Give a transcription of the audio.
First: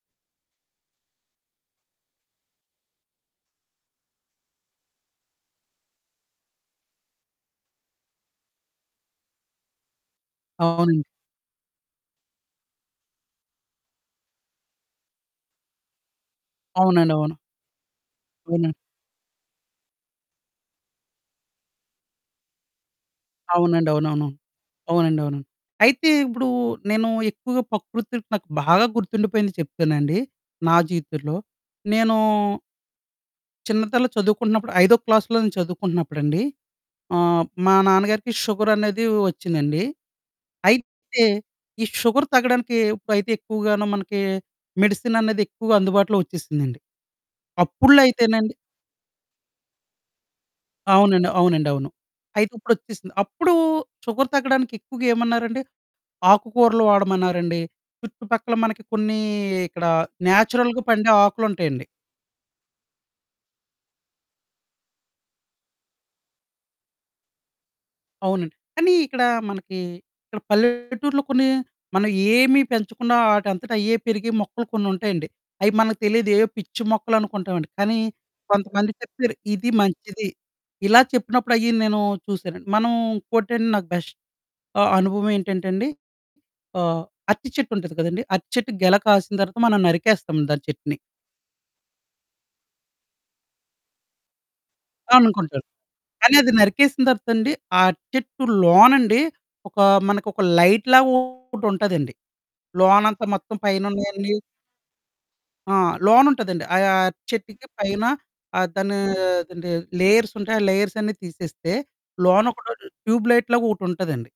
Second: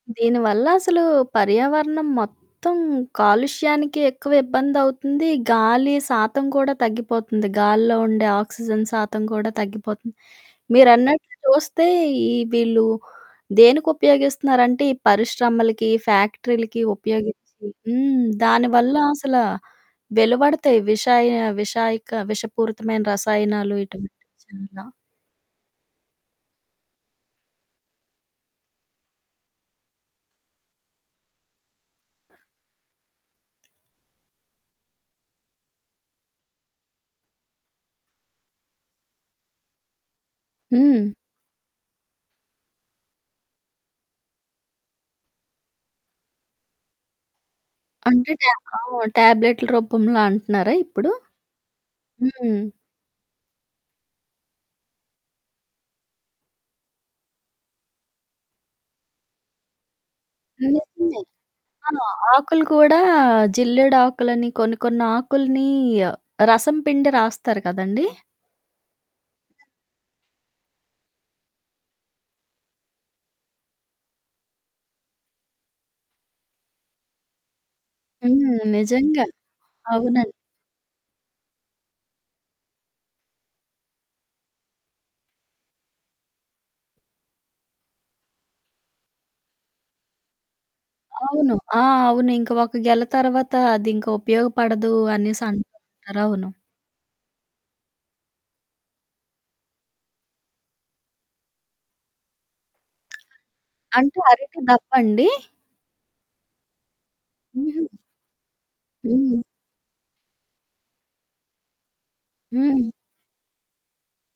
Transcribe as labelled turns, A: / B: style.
A: దీని వల్లసలూ, పర్యావరణం మొత్తం కాలుష్యానికే ఎక్కువ ఇబ్బందవుతుంది, గాలి శాతం కూడా తగ్గిపోతంది, గాల్లో ఉండే ఆక్సిజన్ శాతం కూడా తగ్గిపోతంది.
B: అవునండి.
A: మీరన్నట్లు చూస్తే, ఈ వీళ్ళు దేనికుపయోగిస్తన్నారంటే, ఈ పరిశ్రమలకి, ఫ్యాక్టరీలకి
B: అవునండవును.
A: ఉపయోగిచ్చి హ్మ్. దాని
B: ఊర్నే
A: వల్లా అసలా వెలువడతాయి విషాయ విషాయక విషపూరితమైన రసాయనాలు
B: అవునండి.
A: ఇటువంటివి
B: అవునవును.
A: చాలా.
B: అవునండవును. అయితే, ఇప్పుడూ నేనూ ఎక్కువుగా పకృతిలొ నాకు బాగా గుర్తుండిపోయింది చెప్తానండి, నా జీవితంలో. నేనూ... చిన్నతనంలో చదువుకుంటన్నప్పుడు, ఐదో క్లాస్‌లో నేను చదువుకుంటన్నప్పుడండీ, ఆహ్, మా నాన్నగారికి షుగరనేదీ ఒచ్చిందండి.
A: హ్మ్.
B: అయితే, ఈ షుగర్ తగ్గడానికీ, ఉప్పయితే ఎక్కువగానో మనకీ, మెడిసిననేది ఎక్కువుగా అందుబాటులో ఒచ్చేసిందండి. అప్పుడులో
A: అంటే, టా
B: అయితేనండి
A: ఆ! టాబ్లెట్‌ల రూపంలో అంటన్నారా ఇప్పుడు?
B: అవునండి. అవునండవును. అయితే,
A: హ్మ్.
B: ఇప్పుడొచ్చేసింది. అప్పుడూ షుగర్ తగ్గడానికెక్కువగా ఏమన్నారండి! ఆకుకూరలు వాడమన్నారండి, చుట్టుపక్కల మనకి కొన్నీ ఇక్కడా
A: చిన్న
B: న్యాచురల్‌గా పండే
A: చిన్నయి.
B: ఆకులుంటయండి.
A: ఆ! ఆకులు కూడా, జిల్లేడాకులని, కొన్ని కొన్నాకులినీ ఆహ్, రసం పిండి రాస్తారు కదండీ.
B: అవునండి. కానీ, ఇక్కడా మనకీ ఇక్కడ పల్లెటూర్లో కొన్ని, మనం ఏమి పెంచకుండా, ఆటంతటయ్యే పెరిగే మొక్కలు కొన్నుంటాయండి. అయి మనలి తెలీదు, ఏయో పిచ్చి మొక్కలనుకుంటామండి, కానీ
A: హ్మ్.
B: కొంతమంది
A: నిజంగా.
B: చెప్తారు, ఇది మంచిది,
A: అవునండి.
B: ఇలా చెప్పినప్పుడయ్యి నేనూ చూసానండి. మనం ఇంకోటండి, నాకు బెష్ ఆహ్, అనుభవమేంటంటే అండి, ఆహ్, అరటి చెట్టుంటంది కదండి, అరటి చెట్టుకు గెల కాసిన తర్వాత, మనం నరికేస్తాం దాని చెట్టుని.
A: అవును. ఆ! అవును. ఇంక ఒక గెల తరవాతా, అదింక ఉపయోగపడదూ
B: అనుకుంటారు,
A: అనేసంటంటారు.
B: కానీ
A: అవును.
B: అది నరికేసిన తర్వాతండీ, ఆ చెట్టు లోనండి, ఒకా మనకొక లైట్‌లాగొకటుంటదండి. లోనంతా మొత్తం
A: అంటే
B: పైనున్నయన్నీ
A: అరటి దప్పండీ?
B: ఆ! లోనుంటదండి. అయా చెట్టుకి
A: హుహు.
B: పైన ఆహ్, దానీ
A: హ్మ్.
B: అదేంటి, లేయర్సుంటాయి, ఆ లేయర్సన్నీ తీసేస్తే, లోనొకటది
A: హ్మ్.
B: ట్యూబ్ లైట్‌లాగొకటుంటదండి.